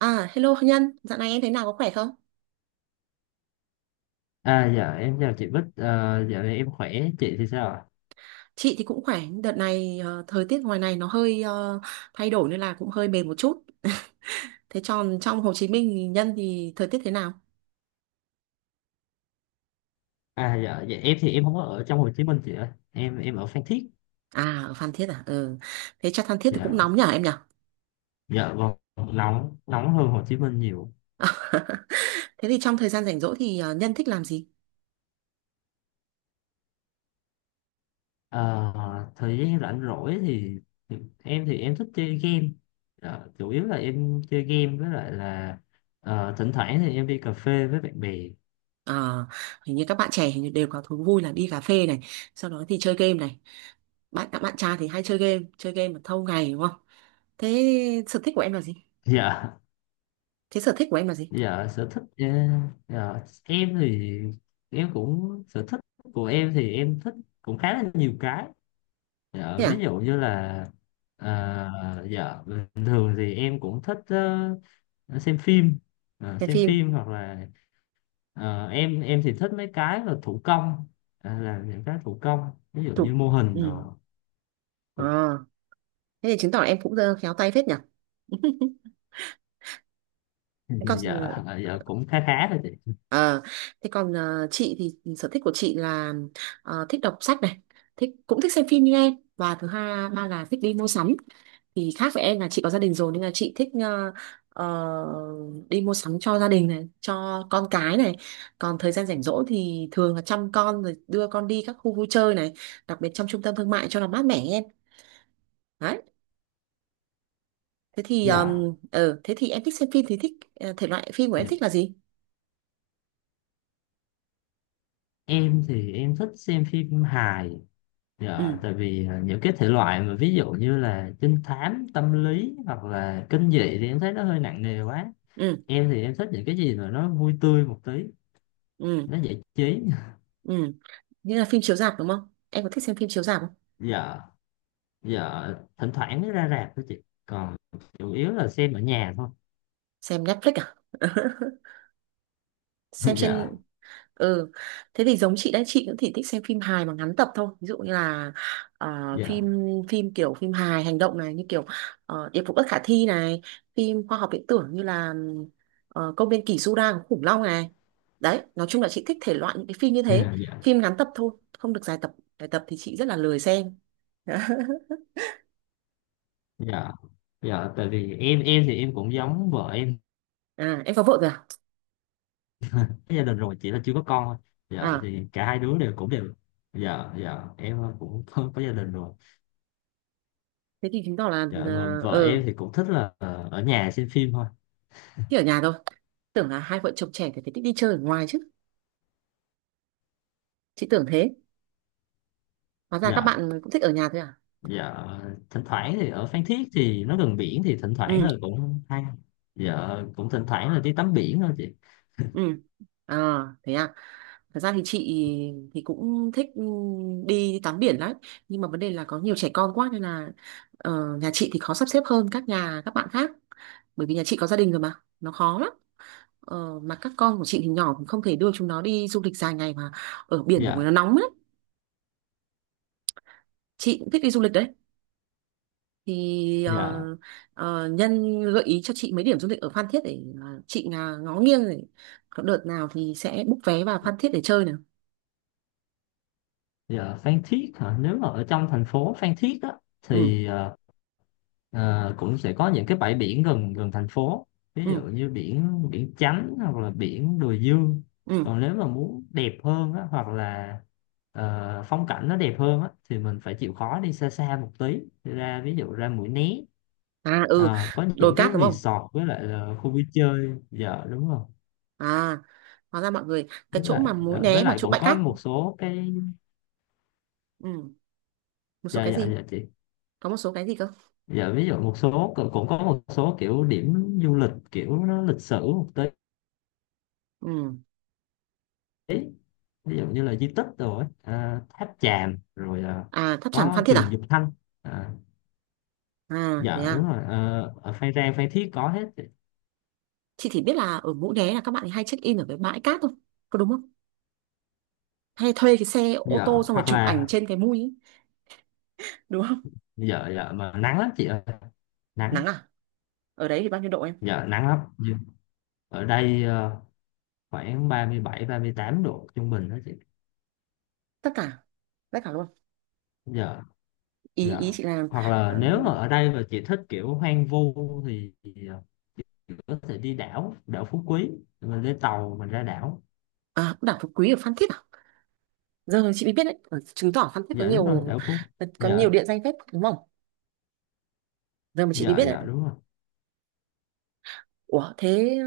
À, hello Nhân, dạo này em thế nào có khỏe không? Dạ em chào chị Bích, dạo này em khỏe, chị thì sao ạ? Chị thì cũng khỏe, đợt này thời tiết ngoài này nó hơi thay đổi nên là cũng hơi mệt một chút. Thế tròn trong Hồ Chí Minh thì Nhân thì thời tiết thế nào? Dạ em thì em không có ở trong Hồ Chí Minh chị ơi, em ở Phan Thiết. À, ở Phan Thiết à? Ừ. Thế chắc Phan Thiết thì cũng dạ, nóng nhở em nhở? dạ vâng, nóng, nóng hơn Hồ Chí Minh nhiều. Thế thì trong thời gian rảnh rỗi thì Nhân thích làm gì? À, thời gian rảnh rỗi thì, thì em thì em thích chơi game. Dạ, chủ yếu là em chơi game với lại là thỉnh thoảng thì em đi cà phê với bạn bè. Ờ, hình như các bạn trẻ hình như đều có thú vui là đi cà phê này, sau đó thì chơi game này. Bạn các bạn trai thì hay chơi game mà thâu ngày đúng không? Thế sở thích của em là gì? dạ, Thế sở thích của em là gì? dạ sở thích, dạ, em thì em cũng sở thích, của em thì em thích cũng khá là nhiều cái. Dạ, Thế ví à? dụ như là dạ bình thường thì em cũng thích ờ, xem phim. Xem Xem phim. phim hoặc là em thì thích mấy cái là thủ công, là những cái thủ công ví dụ Chụp. như mô hình Ừ. rồi. À, thế thì chứng tỏ là em cũng khéo tay phết nhỉ. Thế còn Dạ, dạ cũng khá khá thôi chị. ờ, chị thì sở thích của chị là thích đọc sách này, thích cũng thích xem phim như em và thứ hai ba là thích đi mua sắm. Thì khác với em là chị có gia đình rồi nên là chị thích đi mua sắm cho gia đình này, cho con cái này. Còn thời gian rảnh rỗi thì thường là chăm con rồi đưa con đi các khu vui chơi này, đặc biệt trong trung tâm thương mại cho nó mát mẻ em. Đấy. Thế thì Dạ em thích xem phim thì thích thể loại phim của em dạ. thích là gì. Em thì em thích xem phim hài. Ừ, Dạ tại vì những cái thể loại mà ví dụ như là trinh thám tâm lý hoặc là kinh dị thì em thấy nó hơi nặng nề quá. ừ, Em thì em thích những cái gì mà nó vui tươi một tí, ừ, nó giải trí. ừ. Như là phim chiếu rạp đúng không, em có thích xem phim chiếu rạp không? dạ dạ thỉnh thoảng mới ra rạp thôi chị, còn chủ yếu là xem ở nhà thôi. Xem Netflix à? Xem dạ trên. Ừ. Thế thì giống chị đấy, chị cũng thì thích xem phim hài mà ngắn tập thôi, ví dụ như là ờ, dạ phim phim kiểu phim hài hành động này, như kiểu Điệp vụ bất khả thi này, phim khoa học viễn tưởng như là công viên kỷ Su Đa của khủng long này. Đấy nói chung là chị thích thể loại những cái phim như thế, dạ dạ phim ngắn tập thôi, không được dài tập, dài tập thì chị rất là lười xem. dạ dạ Tại vì em thì em cũng giống vợ em, À em có vợ rồi à? có gia đình rồi chỉ là chưa có con thôi. Dạ À thì cả hai đứa đều cũng đều, dạ dạ em cũng có gia đình rồi. thế thì chứng tỏ là Dạ mà vợ em thì cũng thích là ở nhà xem phim thôi. thích ở nhà thôi. Tưởng là hai vợ chồng trẻ thì phải thích đi chơi ở ngoài chứ, chị tưởng thế, hóa ra các dạ bạn cũng thích ở nhà thôi à? dạ thỉnh thoảng thì ở Phan Thiết thì nó gần biển thì thỉnh thoảng Ừ, là cũng hay, dạ cũng thỉnh thoảng là đi tắm biển thôi chị. ừ. À thế à? Thật ra thì chị thì cũng thích, ừ, đi tắm biển lắm nhưng mà vấn đề là có nhiều trẻ con quá nên là nhà chị thì khó sắp xếp hơn các nhà các bạn khác, bởi vì nhà chị có gia đình rồi mà, nó khó lắm. Ờ, mà các con của chị thì nhỏ cũng không thể đưa chúng nó đi du lịch dài ngày mà ở biển thì dạ nó nóng lắm. Chị cũng thích đi du lịch đấy, thì dạ Nhân gợi ý cho chị mấy điểm du lịch ở Phan Thiết để chị à, ngó nghiêng để có đợt nào thì sẽ book vé vào Phan Thiết để chơi nào. dạ Phan Thiết hả, nếu mà ở trong thành phố Phan Thiết á Ừ, thì Ờ, cũng sẽ có những cái bãi biển gần gần thành phố, ví ừ, dụ như biển biển Chánh hoặc là biển Đùi Dương. ừ. Còn nếu mà muốn đẹp hơn á, hoặc là phong cảnh nó đẹp hơn á, thì mình phải chịu khó đi xa xa một tí, ra ví dụ ra Mũi Né. À, ừ, Ờ, có đồi những cái cát đúng không? resort với lại là khu vui chơi. Dạ đúng rồi, À, hóa ra mọi người cái với chỗ lại mà Mũi với Né mà lại chỗ cũng bãi có cát. một số cái. Ừ, một số dạ cái dạ gì? dạ chị, Có một số cái gì cơ? dạ ví dụ một số, cũng cũng có một số kiểu điểm du lịch kiểu nó lịch sử một Ừ. tí, ví dụ như là di tích rồi, tháp Chàm rồi, À, tháp chảm có Phan Thiết trường à? Dục Thanh. à, À thế dạ đúng à? rồi, ở Phan Rang Phan Thiết có hết. Chị chỉ biết là ở Mũi Né là các bạn ấy hay check in ở cái bãi cát thôi, có đúng không, hay thuê cái xe ô Dạ tô xong rồi hoặc chụp ảnh là, trên cái mui ấy, đúng không? dạ dạ mà nắng lắm chị ơi, nắng. Nắng à? Ở đấy thì bao nhiêu độ em? Dạ nắng lắm. Nhưng ở đây khoảng 37 38 độ trung bình đó chị. Tất cả, tất cả luôn, dạ ý ý dạ chị là hoặc là ờ, nếu mà ở đây mà chị thích kiểu hoang vu thì có thể đi đảo, đảo Phú Quý, mình lên tàu mình ra đảo. à đảo Phú Quý ở Phan Thiết à? Giờ chị mới biết đấy. Ờ, chứng tỏ Phan Thiết có Dạ đúng rồi, nhiều, đảo Phú. có nhiều dạ địa danh phết đúng không? Giờ mà chị mới dạ biết đấy. dạ đúng rồi. Ủa thế ờ,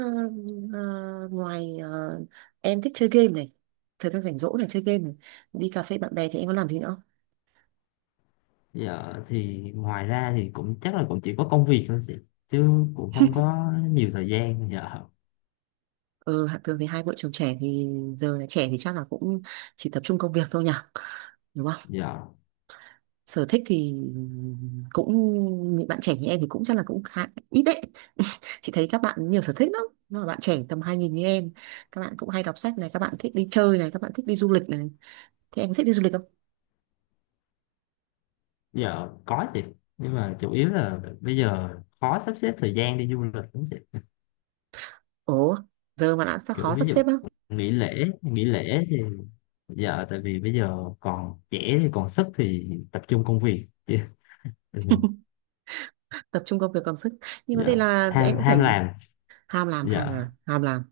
ờ, ngoài em thích chơi game này, thời gian rảnh rỗi này chơi game này, đi cà phê bạn bè thì em có làm gì nữa? Giờ thì ngoài ra thì cũng chắc là cũng chỉ có công việc thôi chị, chứ cũng không có nhiều thời gian giờ Ừ, hạt thường thì hai vợ chồng trẻ thì giờ là trẻ thì chắc là cũng chỉ tập trung công việc thôi nhỉ, đúng không? giờ Sở thích thì cũng những bạn trẻ như em thì cũng chắc là cũng khá ít đấy. Chị thấy các bạn nhiều sở thích lắm, nhưng mà bạn trẻ tầm 2000 như em, các bạn cũng hay đọc sách này, các bạn thích đi chơi này, các bạn thích đi du lịch này. Thì em có thích đi du lịch không? Giờ có chị, nhưng mà chủ yếu là bây giờ khó sắp xếp thời gian đi du lịch lắm chị. Ủa, giờ mà đã sao khó Kiểu ví sắp dụ, xếp á? nghỉ lễ thì giờ tại vì bây giờ còn trẻ thì còn sức thì tập trung công việc. Tập trung công việc còn sức, nhưng vấn Dạ, đề là em ham cũng ham phải làm. ham làm, dạ ham làm, ham làm.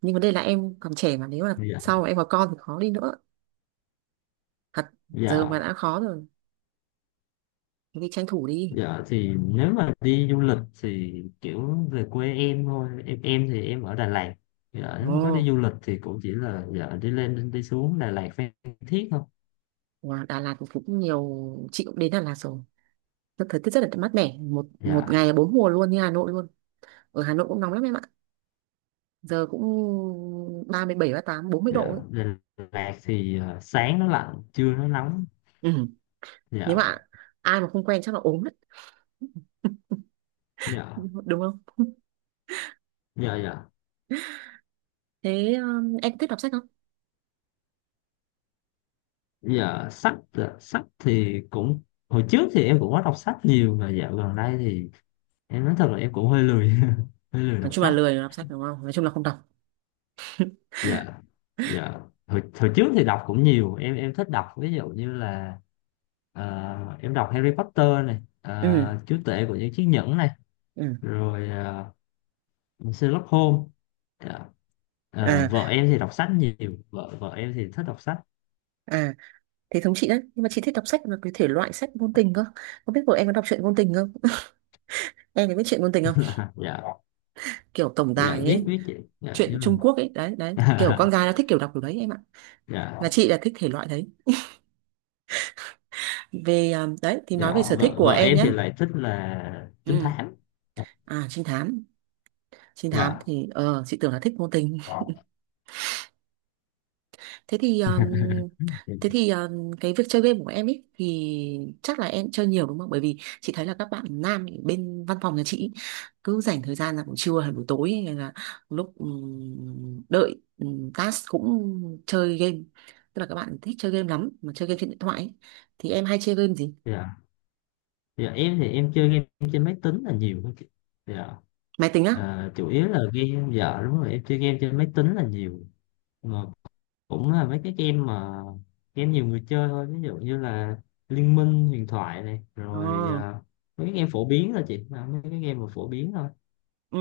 Nhưng vấn đề là em còn trẻ mà nếu mà dạ sau mà em có con thì khó đi nữa thật. Giờ mà dạ đã khó rồi thì tranh thủ đi. Dạ thì nếu mà đi du lịch thì kiểu về quê em thôi, em thì em ở Đà Lạt. Dạ nếu Ồ, mà có đi du lịch thì cũng chỉ là dạ đi lên đi xuống Đà Lạt Phan Thiết thôi. wow, Đà Lạt thì cũng nhiều, chị cũng đến Đà Lạt rồi. Rất- thời tiết rất là mát mẻ, một một dạ ngày bốn mùa luôn, như Hà Nội luôn. Ở Hà Nội cũng nóng lắm em ạ, giờ cũng 37 38 40 độ dạ ấy. Đà Lạt thì sáng nó lạnh, trưa nó nóng. Ừ. Nếu mà dạ ai mà không quen chắc là ốm đấy, dạ đúng không? dạ dạ Thế em thích đọc sách. Dạ sách, sách thì cũng, hồi trước thì em cũng có đọc sách nhiều mà dạo gần đây thì em nói thật là em cũng hơi lười, hơi lười Nói đọc chung là sách. lười đọc sách đúng không? Nói chung là không đọc. Dạ dạ Hồi, hồi trước thì đọc cũng nhiều, em thích đọc ví dụ như là em đọc Harry Potter này, Ừ, Chúa tể của những chiếc nhẫn này, ừ. rồi Sherlock Holmes. Dạ, À, vợ em thì đọc sách nhiều, vợ vợ em thì thích đọc sách. à thế thống chị đấy, nhưng mà chị thích đọc sách là cái thể loại sách ngôn tình cơ, không biết của em có đọc truyện ngôn tình không? Em có biết truyện ngôn tình không? Dạ, Kiểu tổng dạ tài biết, ấy, biết chị. Dạ truyện nhưng mà, Trung Quốc ấy, đấy đấy kiểu con gái nó thích kiểu đọc kiểu đấy em ạ, là dạ. chị là thích thể loại đấy. Về à, đấy thì nói về dạ sở thích vợ của vợ em em nhé. thì lại thích là trinh Ừ, thám. à trinh thám. Trinh thám dạ thì ờ chị tưởng là thích ngôn tình. Thế thì cái việc chơi game của em ấy thì chắc là em chơi nhiều đúng không? Bởi vì chị thấy là các bạn nam ở bên văn phòng nhà chị ý, cứ dành thời gian là buổi trưa hay buổi tối hay là lúc đợi task cũng chơi game. Tức là các bạn thích chơi game lắm mà chơi game trên điện thoại ấy. Thì em hay chơi game gì? dạ dạ Em thì em chơi game trên máy tính là nhiều hơn chị. Dạ, Máy tính á? Chủ yếu là game, dạ đúng rồi, em chơi game trên máy tính là nhiều, mà cũng là mấy cái game mà game nhiều người chơi thôi, ví dụ như là Liên Minh huyền thoại này, rồi Ờ. Mấy cái game phổ biến thôi chị. Ờ, Mấy cái game mà phổ biến thôi. Ừ.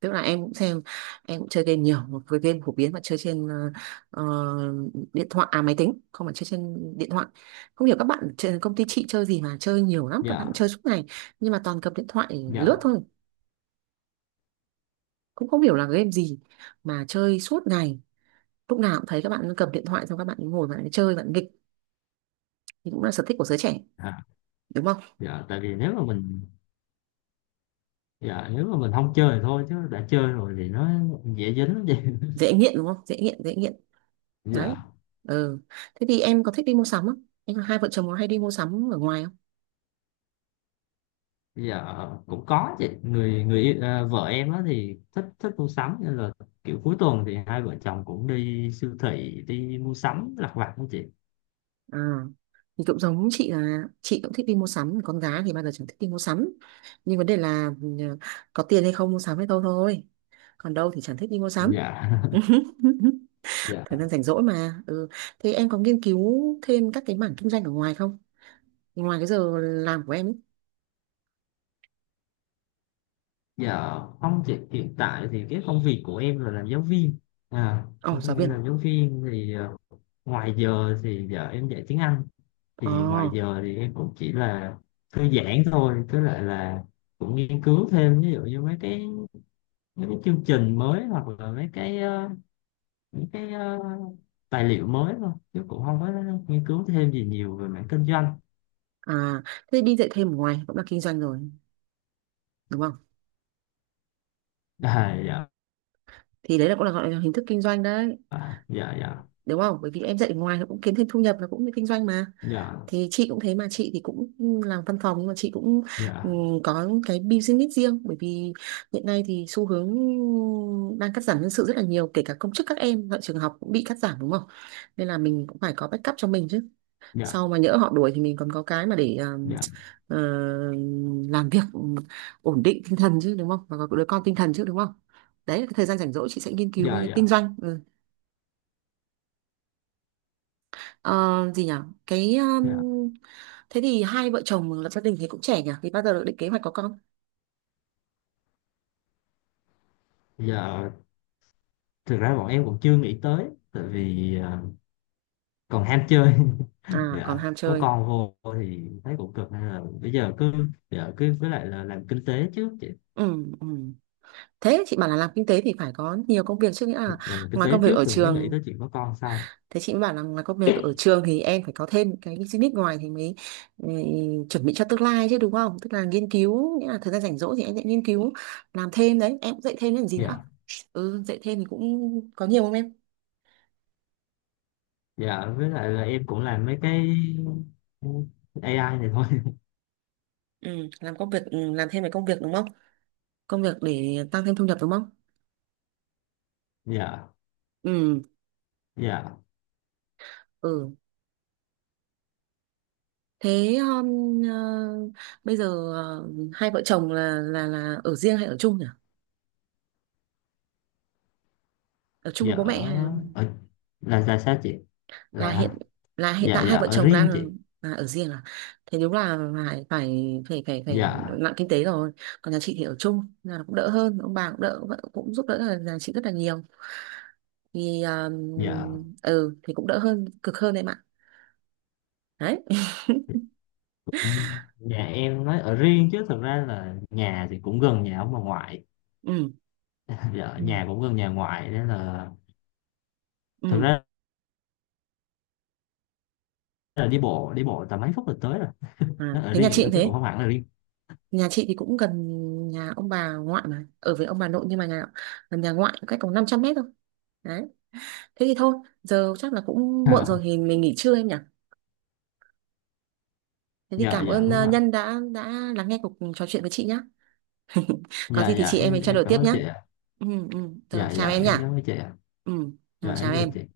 Tức là em cũng xem, em cũng chơi game nhiều một cái game phổ biến mà chơi trên ờ, điện thoại à, máy tính không phải chơi trên điện thoại. Không hiểu các bạn trên công ty chị chơi gì mà chơi nhiều lắm, các bạn dạ chơi suốt ngày nhưng mà toàn cầm điện thoại lướt dạ thôi, cũng không hiểu là game gì mà chơi suốt ngày. Lúc nào cũng thấy các bạn cầm điện thoại xong các bạn ấy ngồi bạn ấy chơi bạn ấy nghịch, thì cũng là sở thích của giới trẻ à, đúng không. dạ tại vì nếu mà mình, dạ nếu mà mình không chơi thì thôi chứ đã chơi rồi thì nó dễ dính lắm chị. Dễ nghiện đúng không, dễ nghiện, dễ nghiện. Đấy. Dạ, Ừ. Thế thì em có thích đi mua sắm không, em hai vợ chồng có hay đi mua sắm ở ngoài không? bây giờ cũng có chị, người người yêu- à, vợ em á thì thích, thích mua sắm, nên là kiểu cuối tuần thì hai vợ chồng cũng đi siêu thị đi mua sắm lặt vặt đó chị. À, thì cũng giống chị là chị cũng thích đi mua sắm, con gái thì bao giờ chẳng thích đi mua sắm, nhưng vấn đề là ừ, có tiền hay không mua sắm hay đâu thôi, còn đâu thì chẳng thích đi mua sắm. Dạ. dạ Thời gian rảnh rỗi mà ừ. Thế em có nghiên cứu thêm các cái mảng kinh doanh ở ngoài không, ngoài cái giờ làm của em ấy? dạ không chị, hiện tại thì cái công việc của em là làm giáo viên. à Ồ giáo em viên. làm giáo viên thì, ngoài giờ thì giờ em dạy tiếng Anh, Ồ. thì ngoài giờ thì em cũng chỉ là thư giãn thôi, tức là cũng nghiên cứu thêm ví dụ như mấy cái chương trình mới, hoặc là mấy cái những cái ờ, tài liệu mới thôi, chứ cũng không có nghiên cứu thêm gì nhiều về mảng kinh doanh. À thế đi dạy thêm ở ngoài cũng là kinh doanh rồi, đúng không? Dạ. Thì đấy là cũng là gọi là hình thức kinh doanh đấy, à, dạ dạ đúng không, bởi vì em dạy ở ngoài nó cũng kiếm thêm thu nhập, nó cũng là kinh doanh mà. dạ Thì chị cũng thế mà, chị thì cũng làm văn phòng nhưng mà chị cũng dạ có cái business riêng, bởi vì hiện nay thì xu hướng đang cắt giảm nhân sự rất là nhiều, kể cả công chức các em tại trường học cũng bị cắt giảm đúng không, nên là mình cũng phải có backup cho mình chứ. Sau dạ mà nhỡ họ đuổi thì mình còn có cái mà để dạ ờ, làm việc, ổn định tinh thần chứ đúng không, và có đứa con tinh thần chứ đúng không. Đấy là cái thời gian rảnh rỗi chị sẽ nghiên cứu dạ cái dạ kinh doanh. Ừ. Ờ, gì nhỉ, cái dạ thế thì hai vợ chồng lập gia đình thì cũng trẻ nhỉ, thì bao giờ được định kế hoạch có con? dạ Thực ra bọn em cũng chưa nghĩ tới, tại vì còn ham chơi. À còn Dạ ham có chơi. con vô thì thấy cũng cực, nên là bây giờ cứ, dạ cứ với lại là làm kinh tế trước chị. Ừ, ừ. Thế chị bảo là làm kinh tế thì phải có nhiều công việc chứ, nghĩa Dạ, là làm kinh ngoài tế công việc trước ở rồi mới nghĩ trường, tới chuyện có con sau. thế chị mới bảo là ngoài công việc ở trường thì em phải có thêm cái business ngoài thì mới ừ, chuẩn bị cho tương lai chứ đúng không, tức là nghiên cứu, nghĩa là thời gian rảnh rỗi thì em sẽ nghiên cứu làm thêm đấy, em cũng dạy thêm làm gì nữa. dạ Ừ, dạy thêm thì cũng có nhiều không em? dạ với lại là em cũng làm mấy cái AI này thôi. Ừ làm công việc ừ, làm thêm về công việc đúng không, công việc để tăng thêm thu nhập đúng không. dạ Ừ. dạ Ừ. Thế bây giờ hai vợ chồng là ở riêng hay ở chung nhỉ, ở chung với dạ bố mẹ hay ở, ở là sao chị, là là, hiện, là hiện dạ tại dạ hai vợ ở chồng đang riêng chị. là ở riêng à? Thế đúng là phải phải phải phải phải dạ nặng kinh tế rồi. Còn nhà chị thì ở chung là cũng đỡ hơn, ông bà cũng đỡ, vợ cũng giúp đỡ là nhà chị rất là nhiều, thì dạ ừ thì cũng đỡ hơn cực hơn em ạ. Đấy. cũng, nhà em nói ở riêng chứ thực ra là nhà thì cũng gần nhà ông bà ngoại. Ừ, Dạ ừ, nhà cũng gần nhà ngoại nên là, thực ừ. ra là đi bộ tầm mấy phút là tới rồi, À, nó ở thế nhà riêng vậy chị thôi cũng chứ thế, cũng không hẳn là riêng. nhà chị thì cũng gần nhà ông bà ngoại mà ở với ông bà nội nhưng mà nhà gần nhà ngoại cách có 500 mét thôi. Đấy. Thế thì thôi, giờ chắc là cũng muộn rồi À, thì mình nghỉ trưa em nhỉ. Thế thì dạ, cảm dạ ơn đúng không ạ. Nhân đã lắng nghe cuộc trò chuyện với chị nhá. Có Dạ, gì thì dạ chị em mình trao em đổi cảm tiếp ơn nhá. chị ạ. Ừ, ừ. Giờ Dạ, chào dạ em nhỉ. em cảm ơn chị ạ. Ừ, Dạ rồi chào em chào chị. em.